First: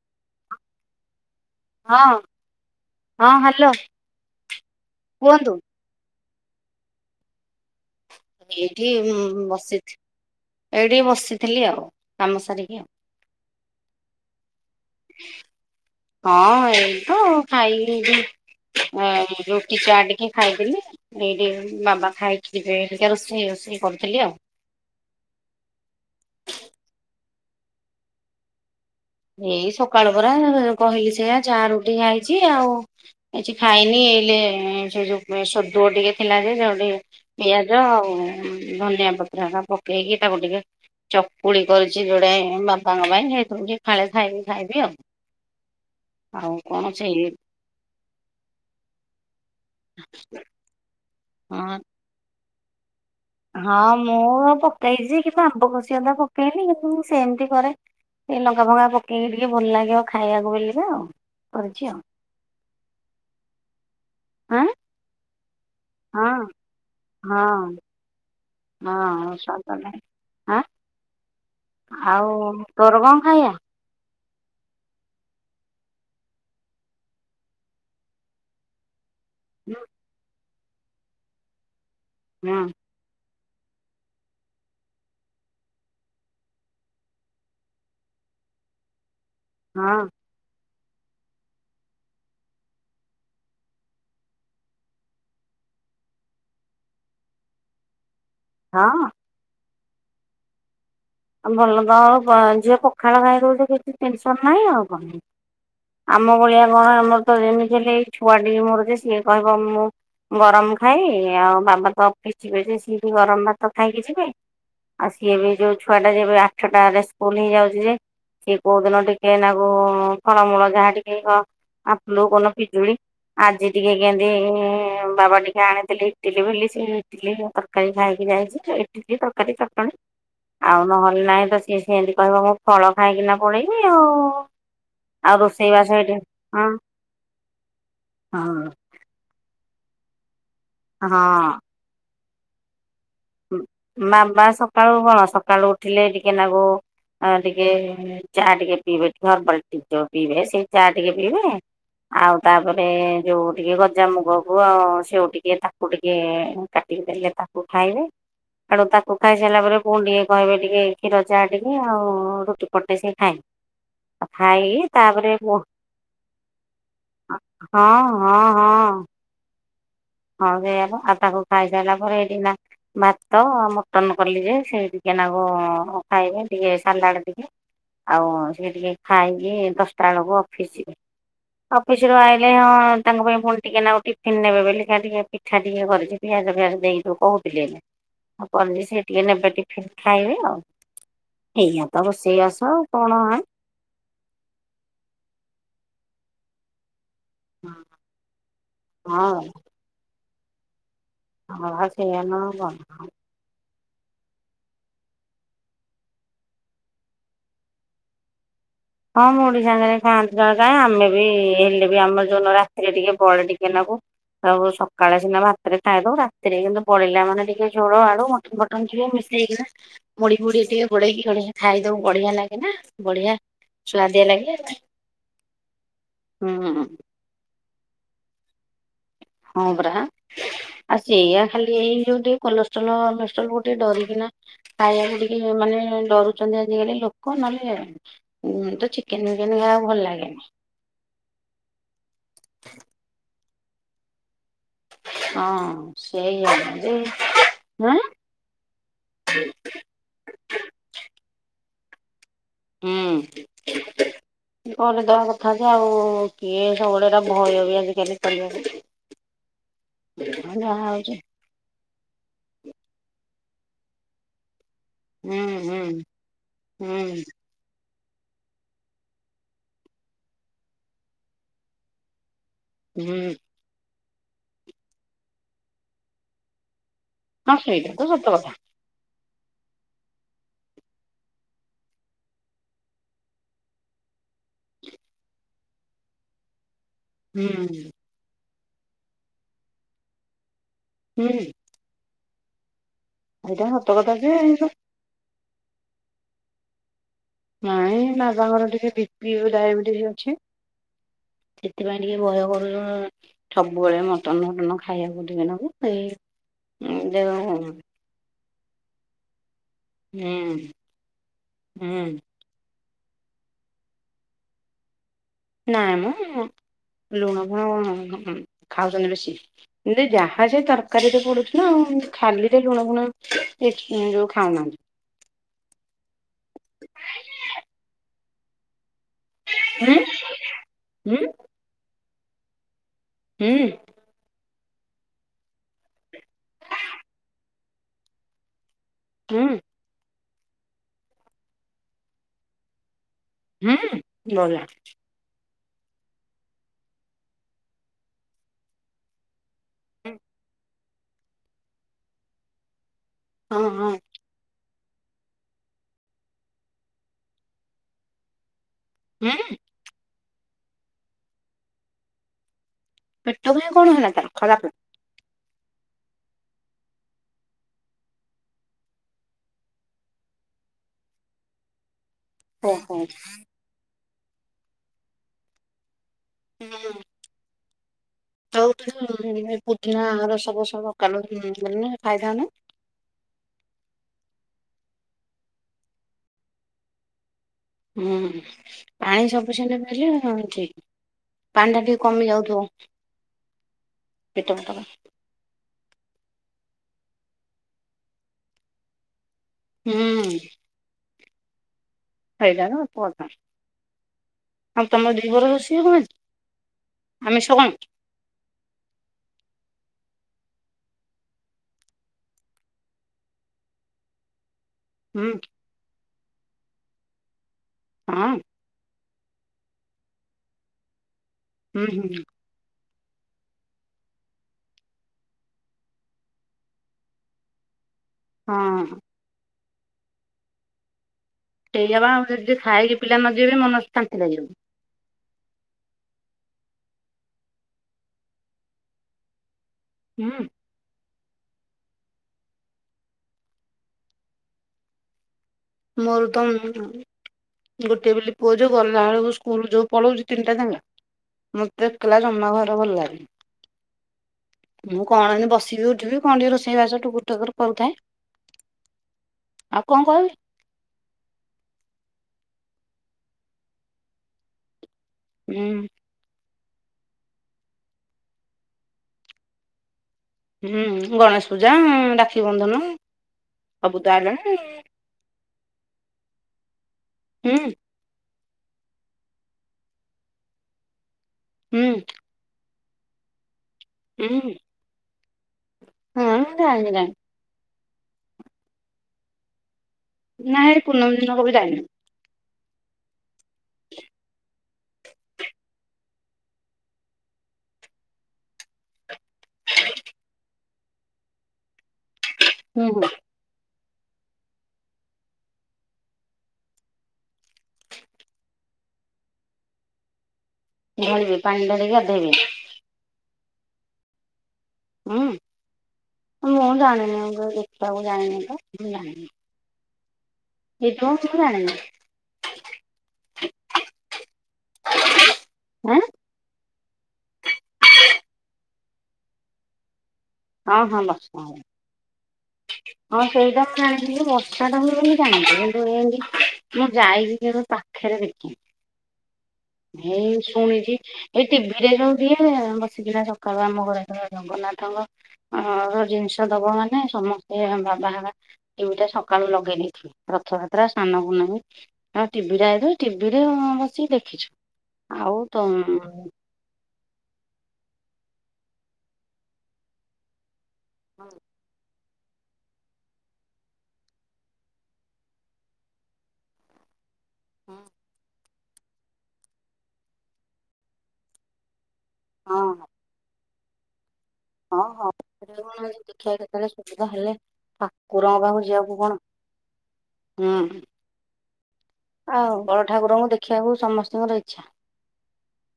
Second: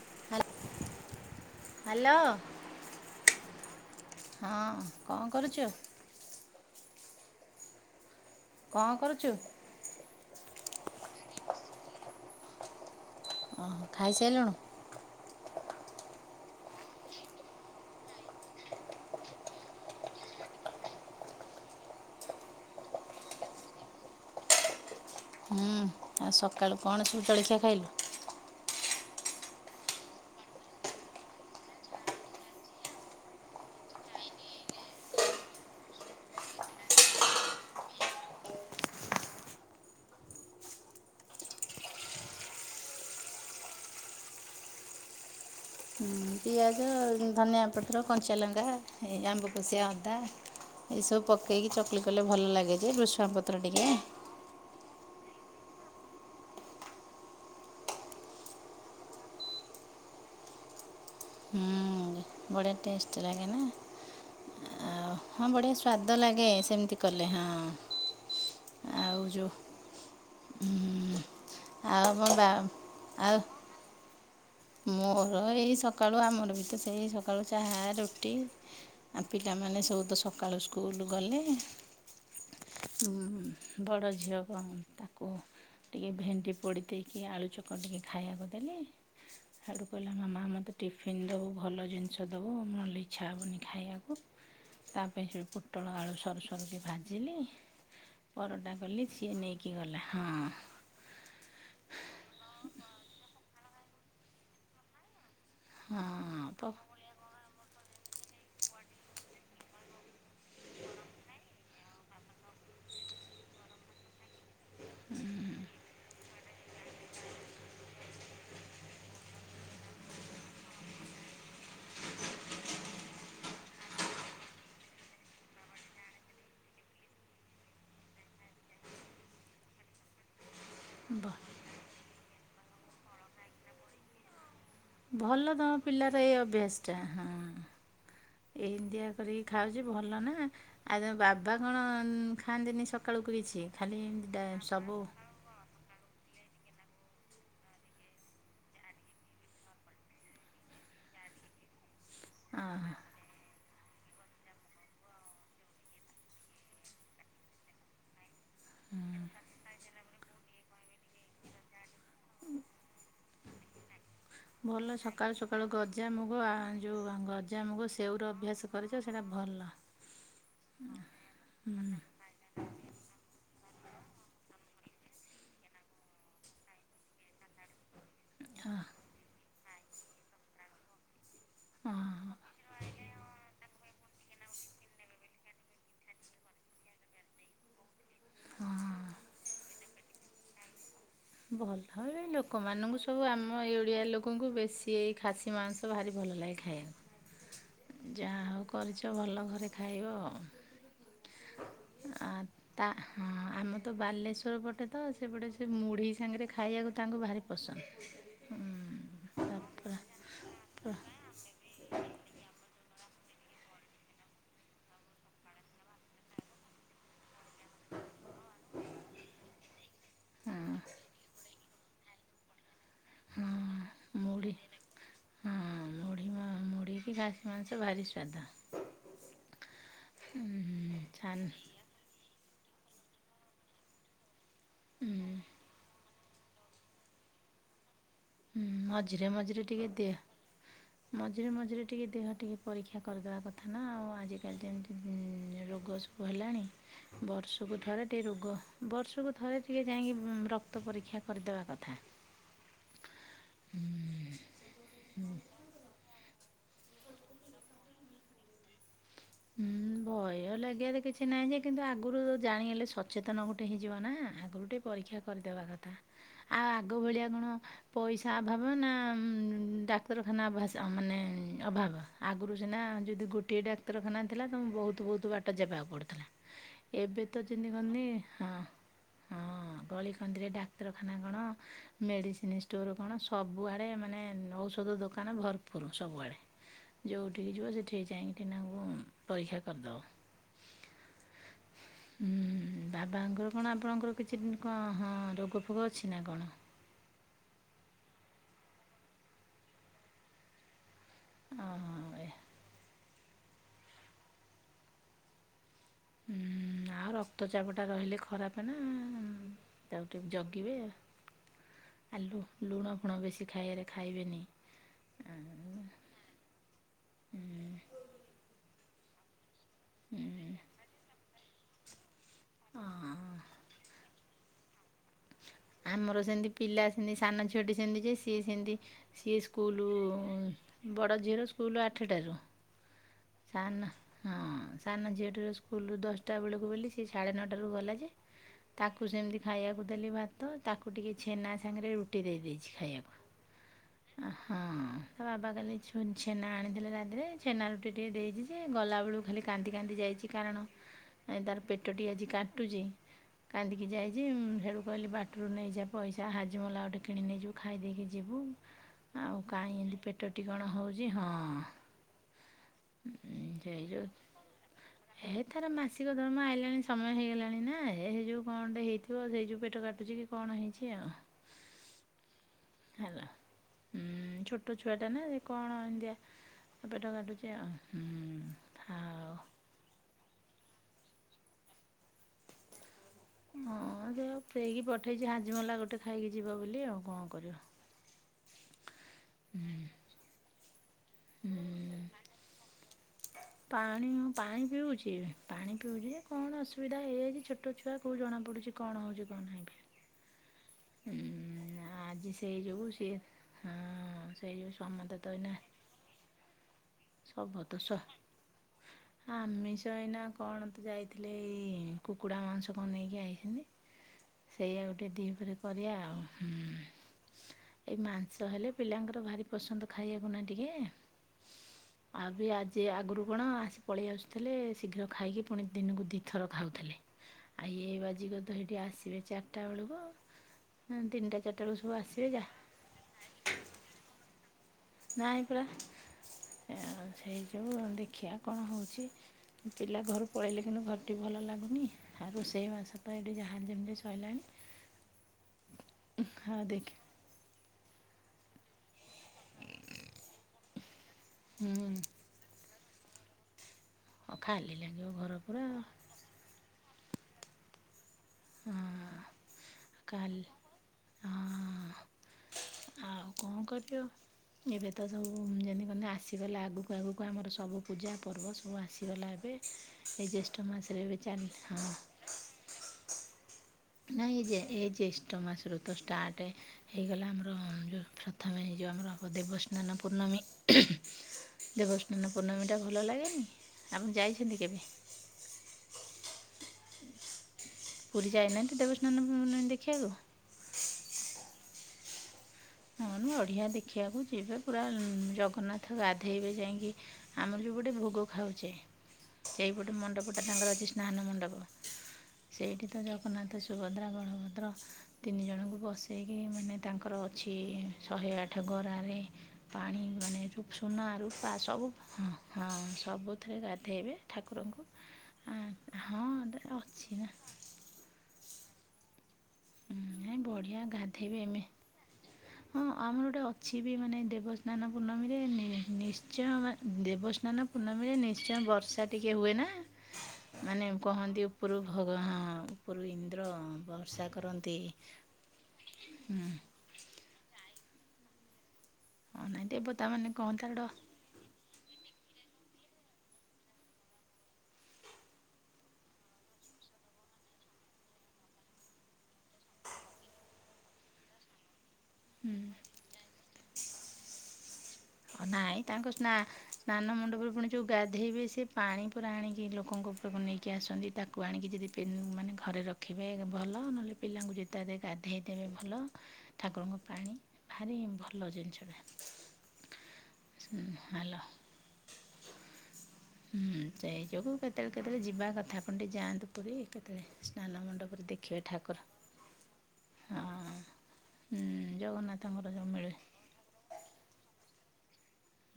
ହାତ୍। ହଁ ହଁ ହ୍ୟାଲୋ। ହଁ କଣ କୁହନ୍ତୁ। କରୁଛୁ। କଣ ଏଇଠି କରୁଛୁ? ବସିଥି। ଏଇଠି ବସିଥିଲି ଆଉ କାମ ସାରିକି ଆଉ। ଓୋ ଖାଇସାଇଲୁଣୁ। ହଁ ଏଇ ତ ଖାଇଲି। ରୁଟି ଚୁଆ ଟିକେ ଖାଇଦେଲି ଏଇଠି ବାବା ଖାଇକି ଯିବେ ଏନା ରୋଷେଇ ହେଉଛି। ସେ କରୁଥିଲି ଆଉ। ହୁଁ ଆଉ ସକାଳୁ କଣସିବୁ ଜଳଖିଆ ଖାଇଲ। ଏଇ ସକାଳ ପରା କହିଲି ସେଇଆ ଚା ରୁଟି ଖାଇଛି ଆଉ କିଛି ଖାଇନି। ଏଲେ ସେ ଯୋଉ ସଦୁଅ ଟିକେ ଥିଲା ଯ ଉ ପିଆଜ ଆଉ ଧନିଆ ପତ୍ରଆଣ ପକେଇକି ତାକୁ ଟିକେ ଚକୁଳି କରିଛି ଯୋଡେ ବାପାଙ୍କ ପାଇଁ ହେଉଥିରୁ ଟିକେ। ଫାଳେ ଖାଇବି ଖାଇବି ହୁଁ ଆଉ। ପିଆଜ କଣ ସେଇ ଧନିଆ ପତ୍ର କଞ୍ଚାଲଙ୍କା ଏ ଆମ୍ବକଷିଆ ଅଦା ଏସବୁ। ପକେଇକି ହଁ ଚକୁଲି କଲେ ଭଲ ଲାଗେ ଯେ ବୃଷୁ ହଁ ମୁଁ ପକେଇଛି କିନ୍ତୁ ଆମ୍ବ କଷିଆ ଅଦା ପକେଇନି କିନ୍ତୁ ସେମିତି କରେ। ଏ ଲଙ୍କା ଫଙ୍ଗା ପକେଇନି ଟିକେ ଭଲ ଲାଗିବ ଖାଇବାକୁ ବଲି କା ଆଉ କରିଛି ଆଉ। ବଢେ ଟେଷ୍ଟ ଲାଗେନା ଆଁ ଆଉ ହଁ ବଢିଆ ସୁ ସ୍ୱାଦ ଲାଗେ ହଁ ସେମିତି କଲେ ହଁ। ଆଉ ହଁ ଯେଉଁ ସ୍ଵଦ ନାହିଁ ଆଁ। ମୋ ଆଉ ବା ତୋରକଣ ଆଉ ଖାଇବା। ମୋର ଏଇ ସକାଳୁ ଆମର ବି ତ ସେଇ ସକାଳୁ ଚାହା ରୁଟି। ଆଉ ପିଲାମାନେ ସବୁ ତ ସକାଳୁ ସ୍କୁଲ ଗଲେ। ହୁଁ ବଡ଼ ଝିଅ କ ତାକୁ। ଟିକେ ଭେଣ୍ଡି ପୋଡ଼ି ଦେଇେଇକି ଆଳୁ ଚକ ଟିକେ ଖାଇବାକୁ ଦେଲି। ସେଠୁ ହଁ କହିଲା ମାମା ମତେ ଟିଫିନ୍ ଦେବୁ ଭଲ ଜିନିଷ ଦେବୁ ନହେଲେ ଇଚ୍ଛା ହେବନି ଖାଇବାକୁ। ତା ପାଇଁ ହେ ପୋଟଳ ଆଳୁ ସରୁ ସରୁକି ଭାଜିଲି। ପରଟା କଲି ହଁ ସିଏ ନେଇକି ଗଲା ହଁ। ଆ ଭଲ ତ ଆଉ ଝିଅ ପଖାଳ ଖାଇ ଦଉଛି କିଛି ଟେନସନ ନାହିଁ ଆଉ କଣ। ଆମ ଭଳିଆ ହଁ କଣ ଆମର ତ ଯେମିତି ହେଲେ ଏଇ। ଛୁଆଟି ମୋର ଯେ ସିଏ କହିବ ମୁଁ ଗରମ ଖାଇବିନି ଆଉ ବାବା ତ ଅଫିସ ଯିବେ ସିଏ ଗରମ ଭାତ ଖାଇକି ଯିବେ ଆ ସିଏ ବି ଯୋଉ ଛୁ ଛୁଆଟା ଯେ ଏବେ ଆଠଟାରେ ସ୍କୁଲ ହେଇଯାଉଛି ଯେ ସେ କୋଉଦିନ ଟିକେ ନାଗୁ ଫଳମୂଳ ଯାହା ଟିକେ ଅ ଆପୁଲୁ କୋଉଦିନ ପିଜୁଳି ଆଜି ଟିକେ କେମିତି ଇ ବାବା ଟିକେ ଆଣିଥିଲି ଇଟିଲି ବୋଲି ସେ ଇଟିଲି ତରକାରୀ ଖାଇକି ଯାଇଚି ଇଟିଲି, ତରକାରୀ, ଚଟଣୀ ଆଉ ନହେଲେ ନାହିଁ ତ ସିଏ ସେମତି କହିବ ମୁଁ ଫଳ ଖାଇକିନା ପଳେଇବି ଆଉ ଆଉ ଭଲ ତମ ରୋଷେଇ ବାସ ଏଇଠି ପିଲାର ଏଇ ହଁ। ଅଭ୍ୟାସଟା ହଁ ହଁ ଏହିମିତ୍ୟା କରି ଖାଉଛି ଭଲ ନା ଆଉ ମୁଁ ବାବା କଣ ଖାଆନ୍ତିନି ସ ଉମ‌ ମାମା ସକାଳୁ କଣ ସକାଳୁ ଉଠିଲେ ଟିକେ ନାଗୁ ଆଉ ଟିକେ ଚା ଟିକେ ପିଇବେ ଟିକେ ହରବଲଟି ଯୋଉ ପିଇବେ ସେଇ ଚା ଟିକେ ପିଇବେ ଆଉ ତାପରେ ଅହ ରେ ଯୋଉ ଟିକେ ଗଜାମୁଗକୁ ଆଉ ସେଉ ଟିକେ ତାକୁ ଟିକେ କାଟିକି ଦେଲେ ତାକୁ ଖାଇବେ ଆଡୁ ତାକୁ ଖାଇସାରିଲା ପରେ ପୁଣି ଟିକେ କହିବେ ଟିକେ କ୍ଷୀରଚା ଟିକେ ଆଉ ରୁଟି ପଟେ ସିଏ ଖାଏ। ଭଲ ସକାଳୁ ସକାଳୁ ଗଜାମୁଗ ଆ ଯଉ ହଁ ଗଜାମୁଗ ସେଉର ହଁ ଅଭ୍ୟାସ ହଁ କରିଛ ସେଇଟା ଭ ହଁ ସେଆପା ଆଉ ତାକୁ ଖାଇସାରିଲା ହୁଁ ପରେ ଏଇଠି ନା ଭାତ ଆମ ବଟନ କଲି ଯେ ସେ‌ ଟିକେ ନାଗୁ ଖାଇବେ ଟିକେ ସାଲାଡ ଟିକେ ଆଉ ସେଏ ହଁ ଟିକେ ଖାଇକି ଦଶଟା ବେଳକୁ ଅଫିସ ଯିବେ। ହଁ ଅଫିସରୁ ଆଇଲେ ହଁ ତାଙ୍କ ପାଇଁ ପୁଣି ଟିକେ ନାଗୁ ଟିଫିନ୍ ନେବେ ବୋଲି ଆଉ ଟିକେ ପିଠା ଟିକେ କରିଛି ପିଆଜ ଫିଆଜ ଦେଇ ସବୁ କହୁଥିଲେ ଯେ ଆଉ ହଁ କଲି ସେ ଟିକେ ନେବେ ଟିକେ ଫର ଖାଇବେ ଆଉ। ଏଇଆ ତ ଭଲ ଏ ରୋଷେଇବାସ ଲୋକମାନଙ୍କୁ କଣ ସବୁ ଆମ ଏଇ ଓଡିଆ ଲୋକଙ୍କୁ ବେଶୀ ଏଇ ଖାସିମାଂସ ବାହାରି ଭଲ ଲାଗେ ଖାଇବାକୁ। ଯାହା ହଉ କରିଚ ହଁ ଭଲ ଘରେ ଖାଇବ ଆଉ। ହଁ ସେୟା ଆ ନୁହେଁ ଆଉ ତା କଣ। ହଁ ଆମ ତ ବାଲେଶ୍ୱର ପଟେ ତ ସେପଟେ ସେ ମୁଢ଼ି ସାଙ୍ଗରେ ଖାଇବାକୁ ତାଙ୍କୁ ଭାରି ପସନ୍ଦ। ହୁଁ ହଁ ମୁଁ ମୁଢ଼ି ତାପରେ ସାଙ୍ଗରେ ଖାଆନ୍ତି ଜଣେ ଜଣେ ଆମେ ବି ହେଲେ ବି ଆମର ଯଉଦିନ ରା ହେଲେ ଟିକେ ବଡ ଟିକେ ନବୁ। ଆଉ ସକାଳେ ସିନା ଭାତରେ ଖାଇଦେବୁ ରାତିରେ କିନ୍ତୁ ବଳିଲା ମାନେ ଟିକେ ଝୋଳ, ଆଡୁ, ମଟନଫଟନ ଟିକେ ମିଶ ହେଇକିନା ମୁଢିପୁଢି ହଁ ଟିକେ ଗୋଳେଇକି ଗୋଳେଇକି ଖାଇଦଉ ବଢିଆ ଲାଗେ ନା ବଢିଆ। ହଁ ସୁଆଦିଆ ମୁଢ଼ି ଲାଗେ ହଁ ଖାସିମାଂସ ଭାରି ସ୍ବାଦ। ହଁ ବ୍ରହା ଆ ସେଇଆ ଛାନ୍ ଖାଲି ଏଇ ଯୋଉ ଟିକେ କଲ ଷ୍ଟଲହଷ୍ଟଲକୁ ଟିକେ ଡରିକିନା ଉଁ ଖାଇବାକୁ ଟିକେ ମାନେ ଡରୁ। ଅଛନ୍ତି ଆଜିକାଲି ଲୋକ ନହେଲେ ଉଁ ଉମ ତ ମଝିରେ ଚିକେନଫିକେନ ମଝିରେ ଟିକେ ଖାଇବାକୁ ଭଲ ଦେହ ଲାଗେନି। ମଝିରେ ମଝିରେ ଟିକେ ଦେହ ଟିକେ ପରୀକ୍ଷା କରିଦେବା କଥା ନା ଆଉ ଆଜିିକାଲି ଯେମତି ହଁ ସେଇଆ ଯେ ବର୍ଷକୁ ଆଁ ଥରେ ଟିକେ ରୋଗ ବର୍ଷକୁ ଥରେ ଟିକେ ଯାଇଁକି ଉମ‌ ରକ୍ତ ପରୀକ୍ଷା କରିଦବା କଥା। ହୁଁ କରିଦବା କଥା ଯେ ଆଉ କିଏ ସବୁଳୋ ଭୟ ବି ଆଜିକାଲି କରିବାକୁ। ହୁଁ ଭୟ ହଁ ଲାଗିବା ଯାହା ତ ହଉଛି। କିଛି ନାହିଁ ଯେ କିନ୍ତୁ ଆଗ ଆଗରୁ ଜାଣି ହେଲେ ସଚେତନ ଗୋଟେ ହେଇଯିବ ନା ଆଗରୁ ଗୋଟେ ପରୀକ୍ଷା ହୁଁ କରିଦବା ହୁଁ କଥା। ଆଉ ଆଗ ହୁଁ ଭଳିଆ କଣ ପଇସା ଅଭାବ ନା ଡାକ୍ତରଖାନା ଅଭ୍ୟାସ ମାନେ ଅଭାବ। ଆଗୁରୁ ସିନା ହୁଁ ଯଦି ଗୋଟିଏ ଡାକ୍ତରଖାନା ଥିଲା ତ ବହୁତ ବହୁତ ବାଟ ଯିବାକୁ ପଡ଼ୁଥିଲା। ଏବେ ତ ହଁ ଚିହ୍ନି ସେଇଟା ପାରୁନି ତ ସତ କଥା ହଁ। ବଳିକନ୍ଦିରେ ଡାକ୍ତରଖାନା କଣ ମେଡ଼ିସିନ ଷ୍ଟୋର କଣ ସବୁଆଡ଼େ ମାନେ ଔ ଧ ଦୋକାନ ଭରପୁର ସବୁଆଡେ ହୁଁ ଯେଉଁଠିକି ଯିବ ସେଠିାଇଁି ହ ତାଇକ୍ଷା କରଦ ହୁଁ ହୁଁ ବାବାଙ୍କର ଏଇଟା କଣ ସତ କଥା ଆପଣଙ୍କର ଯେ କିଛି କଣ ହଁ ରୋଗ କୃପୋଗ ଅଛି ନା କଣ ନାଇଁ ମା ବାଙ୍କର ଟିକେ ବି ପି ଡାଇବେଟିସ୍ ଅଛି ସେଥିପାଇଁ ଓହୋ ଟିକେ ଏ ବୟ କର ସବୁବେଳେ ମଟନ ଫଟନ ଖାଇବାକୁ ଦେିବେ ନାବ ହୁଁ ଆଉ ରକ୍ତ ଚାାପ ଟା ରହିଲେ ଖରାପ ନା ତାକୁ ଟିକ ହୁଁ ଜଗିବେ ଆଉ ଆଲୁ ଲୁଣ ଆ କପଣ ବେଶୀ ଖାଇବାରେ ଖାଇବେନି ନାଇଁ ମୁଁ ଲୁଣ ଫଣ ଖାଉଛନ୍ତି ବେଶୀ ଏ ଜାହାଜ ତରକାରୀରେ ପଡୁଛିୁ ନା ଖାଲିରେ ଲୁଣବୁଣ ଯୋଉ ଖାଉନାହାନ୍ତି ଆମର ସେମିତି ପିଲା ସେମିତି ସାନ ଛୁଅଟି ସେମିତି ଯେ ସିଏ ସେମତି ସିଏ ସ୍କୁଲ ହୁଁ ହୁଁ ବଡ଼ ଝିଅର ସ୍କୁଲ ଆଠଟାରୁ ସ ହୁଁ ହଁ ସାନ ଝିଅଟିର ସ୍କୁଲରୁ ଦଶଟା ବେଳକୁ ବୋଲିଲି ସି ସାଢ଼େ ନଅଟାରୁ ଗଲା ଯେ ତାକୁ ସେମିତି ହୁଁ ଖାଇବାକୁ ଦେଲି ଭାତ ତାକୁ ଟିକେ ଛେନା ସାଙ୍ଗରେ ରୁଟି ଦେଇ ଦେଇେଇଛି ଖାଇବାକୁ ହୁଁ ବ ାାଲି ଛେନା ଆଣିଥିଲେ ରାତିରେ ଛେନା ରୁଟି ଟିକେ ଦେଇଛି ଯେ ଗଲାବେଳକୁ ଖାଲି କାନ୍ଦି କାନ୍ଦି ଯାଇଛି କାରଣ ତର ପେଟଟି ଆଜି କାଟୁଛି ହଁ କାନ୍ଦିକି ହଁ ଯାଇଛି ସେଳୁ କହିଲି ବାଟରୁ ନେଇଯା ପଇସା ହାଜମଲା ଗଟେ କିଣ ନେଇଯୁ ଖାଇ ଦେଇେଇକି ଯିବୁ ହୁଁ ଆଉ କାହିଁ ଏତି ପେଟଟି କଣ ହଉଛି ହଁ ଉଁ, ପେଟ ଭ କଣ ହେଲା ତ ଖରାପ ଥର ମାସିକ ଦର୍ମା ଆଇଲାଣି ସମୟ ହେଇଗଲାଣି ନା ଏ ଯଉ କଣେ ହେଇଥିବ ସେଇ ଯଉ ପେଟ କାୁଛି କି କଣ ହେଇଛି ଆଉ ହୁ ହୋ ହେଲା। ହୁଁ ଛୋଟ ଛୁଆ ଟା ନା ସେ କଣ ଏଇନ୍ଦଆ ସେ ପେଟ କାଟୁଛି ଆଉ ହୁଁ ତ ଆଉ ପୁଦିନାର ସବୁ ସବୁ କାଲ ଖାଇଦା ନା ହ। ହଁ ସେଉ ସେକି ପଠେଇଛି ହାଜିମଲା ଗୋଟେ ଖାଇକି ଯିବ ବୋଲି ଆଉ କଣ କରିବ। ହୁଁ ପାଣି ସବୁସ ଠିକ ପାଣ୍ଡା ଟିକେ ହୁଁ କମି ଯାଉଥିବ। ପାଣି ପେଟ ପାଣି ଫେଟ ପିଉଛି ପାଣି ପିୁ ଯେ କଣ ଅସୁବିଧା ହେଇଯଛି ଛଟ ଛୁଆ କଉ ଜଣା ପୁଛି କଣ ହେଉଛି କଣ? ନାହିଁ। ହୁଁ। ହୁଁ ଆଜି ସେଇ ସେଇଟା ତ ଯୋଗୁଁ ସିଏ କଥା ହଁ ସେଇ ଯୋଗୁଁ ଆଉ ତମ ସତା ତ ଦିପହର ଏନା ରୋଷେଇ କଣ ଆଜି ଆମିଷ ସବ କଣ ତ ସ ଆମ ମିଷ ଏଇନା କଣ ତ ଯାଇଥିଲେି ଏ କୁକୁଡ଼ା ମାଂସ କଣ ନେଇକି ଆଇଛନ୍ତି। ସେଇଆଉ ଟିକେ ହୁଁ ଦୁିଇପରେ କରିବା ଆଉ। ହୁଁ। ଏଇ ହଁ। ମାଂସ ହେଲେ ପିଲାଙ୍କର ଭାରି ପସନ୍ଦ ଖାଇବାକୁ ନାହି ଟିକେ। ହୁଁ ହୁଁ। ଯେ ଆଗରୁ କଣ ଆସି ପଳେଇ ଆସୁଥିଲେ ଶୀଘ୍ର ଖାଇକି ପୁଣି ଦିନକୁ ଦିଥର ଖାଉଥିଲେ। ଆ ଏ ବାଜିଗଦ ଏଇଠି ହଁ ଆସିବେ ଚାରିଟା ବେଳକୁ ତିନିଟା ଚାରିଟା ବେଳକୁ ହେଇ ସବୁ ଯବା ଆସିବେ ଆ ଯା ଯି ଖାଇକି ପିଲା ନ ଯିବେ ମନ ଶାନ୍ତି ଲାଗିବ ନାଇହିଁ ପୁରା ସେଇ ସୁ ଦେଖିବା କଣ ହେଉଛି? ପିଲା ଘରୁ ହୁଁ। ପଳେଇଲେ କିନ୍ତୁ ଘର ଭଲ ଲାଗୁନି ଆ ସେଇ ମାଛ ତ ଏଠି ଯାହା ଯେମିତି ଶୋଇଲାଣି। ମର୍ଦମ ଗୋଟେ ବୋଲି ପୁଅ ଯଉ ଗଲା ବେଳକୁ ସ୍କୁଲ ଯୋଉ ପଳଉଛି ତିନିଟା ଜଙ୍ଗା ମତେ ହୁଁ ଦେିଲ ଜମା ଘର ଭଲ ଲାଗେ। ଖାଲି ମୁଁ ଲାଗିବ ଘର କଣ ଏ ପୁରା ବସିବି ହଁ। ଉଠିବି କଣ ଟିକେ ରୋଷେଇ ବାସ ଟୁକୁ ଟକର କରୁଥାଏ। ଆଉ କଣ କହିବି? କାଲି ହଁ ଆଉ କଣ କରିବ ଏବେ ତ ସବୁ ହୁଁ ଯେମିତି କିଲେ ଆସିଗଲା ଆଗକୁ ଆଗକୁ ଆମର ସବୁ ପୂଜା ପର୍ବ ସବୁ ଆସିଗଲା ଏବେ। ଏଇ ଜ୍ୟେଷ୍ଠ ହୁଁ ମାସରେ ଏବେ ଚାଲି ଗଣେଶ ପୂଜା ହଁ ରାକ୍ଷୀ ବନ୍ଧନ ସବୁ ତ ନାଇଁ ଆଇଲାଣି। ଏ ଯେ ଏଇ ଜେଷ୍ଟ ମାସ ଋ ତ ଷ୍ଟାର୍ଟ ହେଇଗଲା ଆମର ହୁଁ ଯଉ ପ୍ରଥମେ ହେଇଯିବ ଆମର ଦେବସ୍ନାନ ପୂର୍ଣ୍ଣମୀ ହୁଁ ଦେବସ୍ନାନ ପୂର୍ଣ୍ଣମୀଟା ଭଲ ଲାଗେନି ଆମ ହୁଁ ଯାଇଛନ୍ତି କେବେ? ଆ ନାଁ ପୁରୀ ଯାଇନାହାନ୍ତି ଦେବସ୍ନାନ ଦେଖିବାକୁ। ନା କୁନ ଦିନିନ କବ ଯାଇନି ହ ଅଡିଆ ଦେଖିବାକୁ ଯିବେ ପୁରା ଜଗନ୍ନାଥ ଗାଧେଇବେ ଯାଇକି ଆମର ଯୋ ସେପଟେ ଭୋଗ ଖାଉଛେ ସେପଟେ ମଣ୍ଡପଟା ତାଙ୍କର ଅ ସ୍ନ ମଣ୍ଡପ ସେଇଠି ହୁଁ ତ ହୁଁ ଜଗନ୍ନାଥ ସୁଭଦ୍ରା ବଳଭଦ୍ର ତିନି ଜଣଙ୍କୁ ବସେଇକି ମାନେ ତାଙ୍କର ଅଛି ଶହେ ଆଠ ଗରାରେ ପାଣି ମାନେ ସୁନା ଧରିବେ ରୁପା ପାଣି ସବୁ ଢାଳିକି ଗାଧେଇବେ ହଁ ସବୁଥିରେ ଗାଧେଇବେ ଠାକୁ ହୁଁ ମୁଁ ଅଛି ନା ଜାଣିନିବ ଜଣିନି ତ ମୁଁ ଜାଣିନି ନାଇଁ ବଢ଼ିଆ ଗାଧେଇବେ ଏଟଖ ଏମେ ଆଣେ ହଁ ଆମର ଗୋଟେ ଅଛି ବି ମାନେ ଦେବସ୍ନାନ ପୂର୍ଣମୀରେ ନିଶ୍ଚୟ ଦେବସ୍ନାନ ପୂର୍ଣ୍ଣମୀରେ ନିଶ୍ଚୟ ବର୍ଷା ଟିକେ ହୁଏ ନା ଆଁ ହଁ ମାନେ ହଁ ବର୍ଷା କହନ୍ତି ହେଲା ଉପରୁ ଭଗାନ ଉପରୁ ହଁ ଇନ୍ଦ୍ର ସେଇଟା ମୁଁ ଜାଣିଥିଲି ବର୍ଷା କରନ୍ତି ବର୍ଷାଟା ହ ବୋଲି ଜାଣିଛ କିନ୍ତୁ ଏତି ମୁଁ ଯାଇକି ସେ ପାଖରେ ଦେଖି ହଁ ନାଇଁ ଦେବତାମାନେ ଏଇ କଣ ତାର ଡ ଶୁଣିଛି ଏଇ ଟିଭିରେ ଯଉ ଦିଏ। ବସିକିନା ସକାଳୁ ଆମ ଘରେ ଜଗନ୍ନାଥଙ୍କ ଜିନିଷ ଦବ ମାନେ ସମସ୍ତେ ବାବା ମିଟା ସକାଳୁ ଲଗେଇ ଦେଇଥିଲେ ରଥଯାତ୍ରା ସ୍ାନକୁ ନାହିଁ ଆଉ ଟିଭି ରେ ଆଇଥ ଟିଭି ରେ ବସିକି ଦେଖିଛୁ ଆଉ ହ ତ ନାଇଁ ତାଙ୍କ ସ୍ ସ୍ନାନ ମଣ୍ଡପରେ ପୁଣି ଯଉ ଗାଧେଇବେ ସେ ପାଣି ପ ଆଣିକି ଲୋକଙ୍କ ଉପରକୁ ନେଇକି ଆସନ୍ତି ତାକୁ ଆଣିକି ଯଦି ମାନେ ଘରେ ରଖିବେ ଭଲ ନହେଲେ ପିଲାଙ୍କୁ ଜୋତା ଦେଇ ଗାଧୋଇ ଦେବେ ଭଲ ଠାକୁରଙ୍କ ପାଣି ଭାରି ଭଲ ଜିନିଷଟା। ହ୍ୟାଲୋ। ହଁ। ହୁଁ ସେଇ। ନି ଯୋଗୁଁ ହଁ କେତେବେଳେ ହଁ କେତେବେଳେ ଯିବା କଣ କଥା ଆପଣ କେତେବେଳେ ଦେଖିବା ଯାଆନ୍ତୁ କେତେବେଳେ ପୁରୀ ସୁବିଧା ହେଲେ କେତେବେଳେ ସ୍ନାନ ମଣ୍ଡପରେ ଦେଖିବେ ଠାକୁର। ହଁ। ହୁଁ ଆଉ ଜଗନ୍ନାଥଙ୍କର ଯୋଉ ବଡ଼ ମିଳେ ଠାକୁରଙ୍କୁ ଦେଖିବାକୁ ସମସ୍ତଙ୍କର ଇଚ୍ଛା।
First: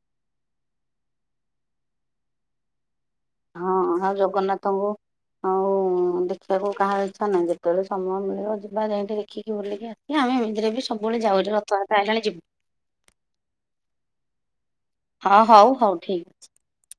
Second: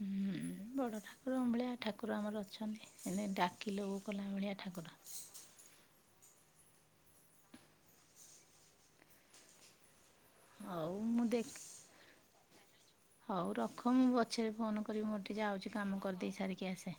ହୁଁ ବଡ ଠାକୁର ଭଳିଆ ଠାକୁର ଆମର ଅଛନ୍ତି। ହେ ଡାକିଲେ ହଁ ଓ ଆଉ କଲା ଭଳିଆ ଜଗନ୍ନାଥଙ୍କୁ ଠାକୁର। ଆଉ ଦେଖିବାକୁ କାହା ଇଚ୍ଛା ନାହିଁ ଯେତେବେଳେ ସମୟ ମିଳିବ ଯିବା ଯୋଇ ଟିକେ ଦେଖିକି ବୁଲିକି ଆ ହେ ଆମ ଏମିତିରେ ହଉ ସବୁବେଳେ ମୁଁ ଯାଉଛ ଦେଖ ରଥଯାତ୍ରା ହେଲାଣି ଯିବୁ। ହଉ ରଖ ମୁଁ ପଛରେ ଫୋନ କରିବି ମୋର ଟିକେ ହଁ ଯାଉଛି ହଉ ହଉ କାମ ଠିକ୍ କରିଦେଇ ସାରିକି ଆସେ।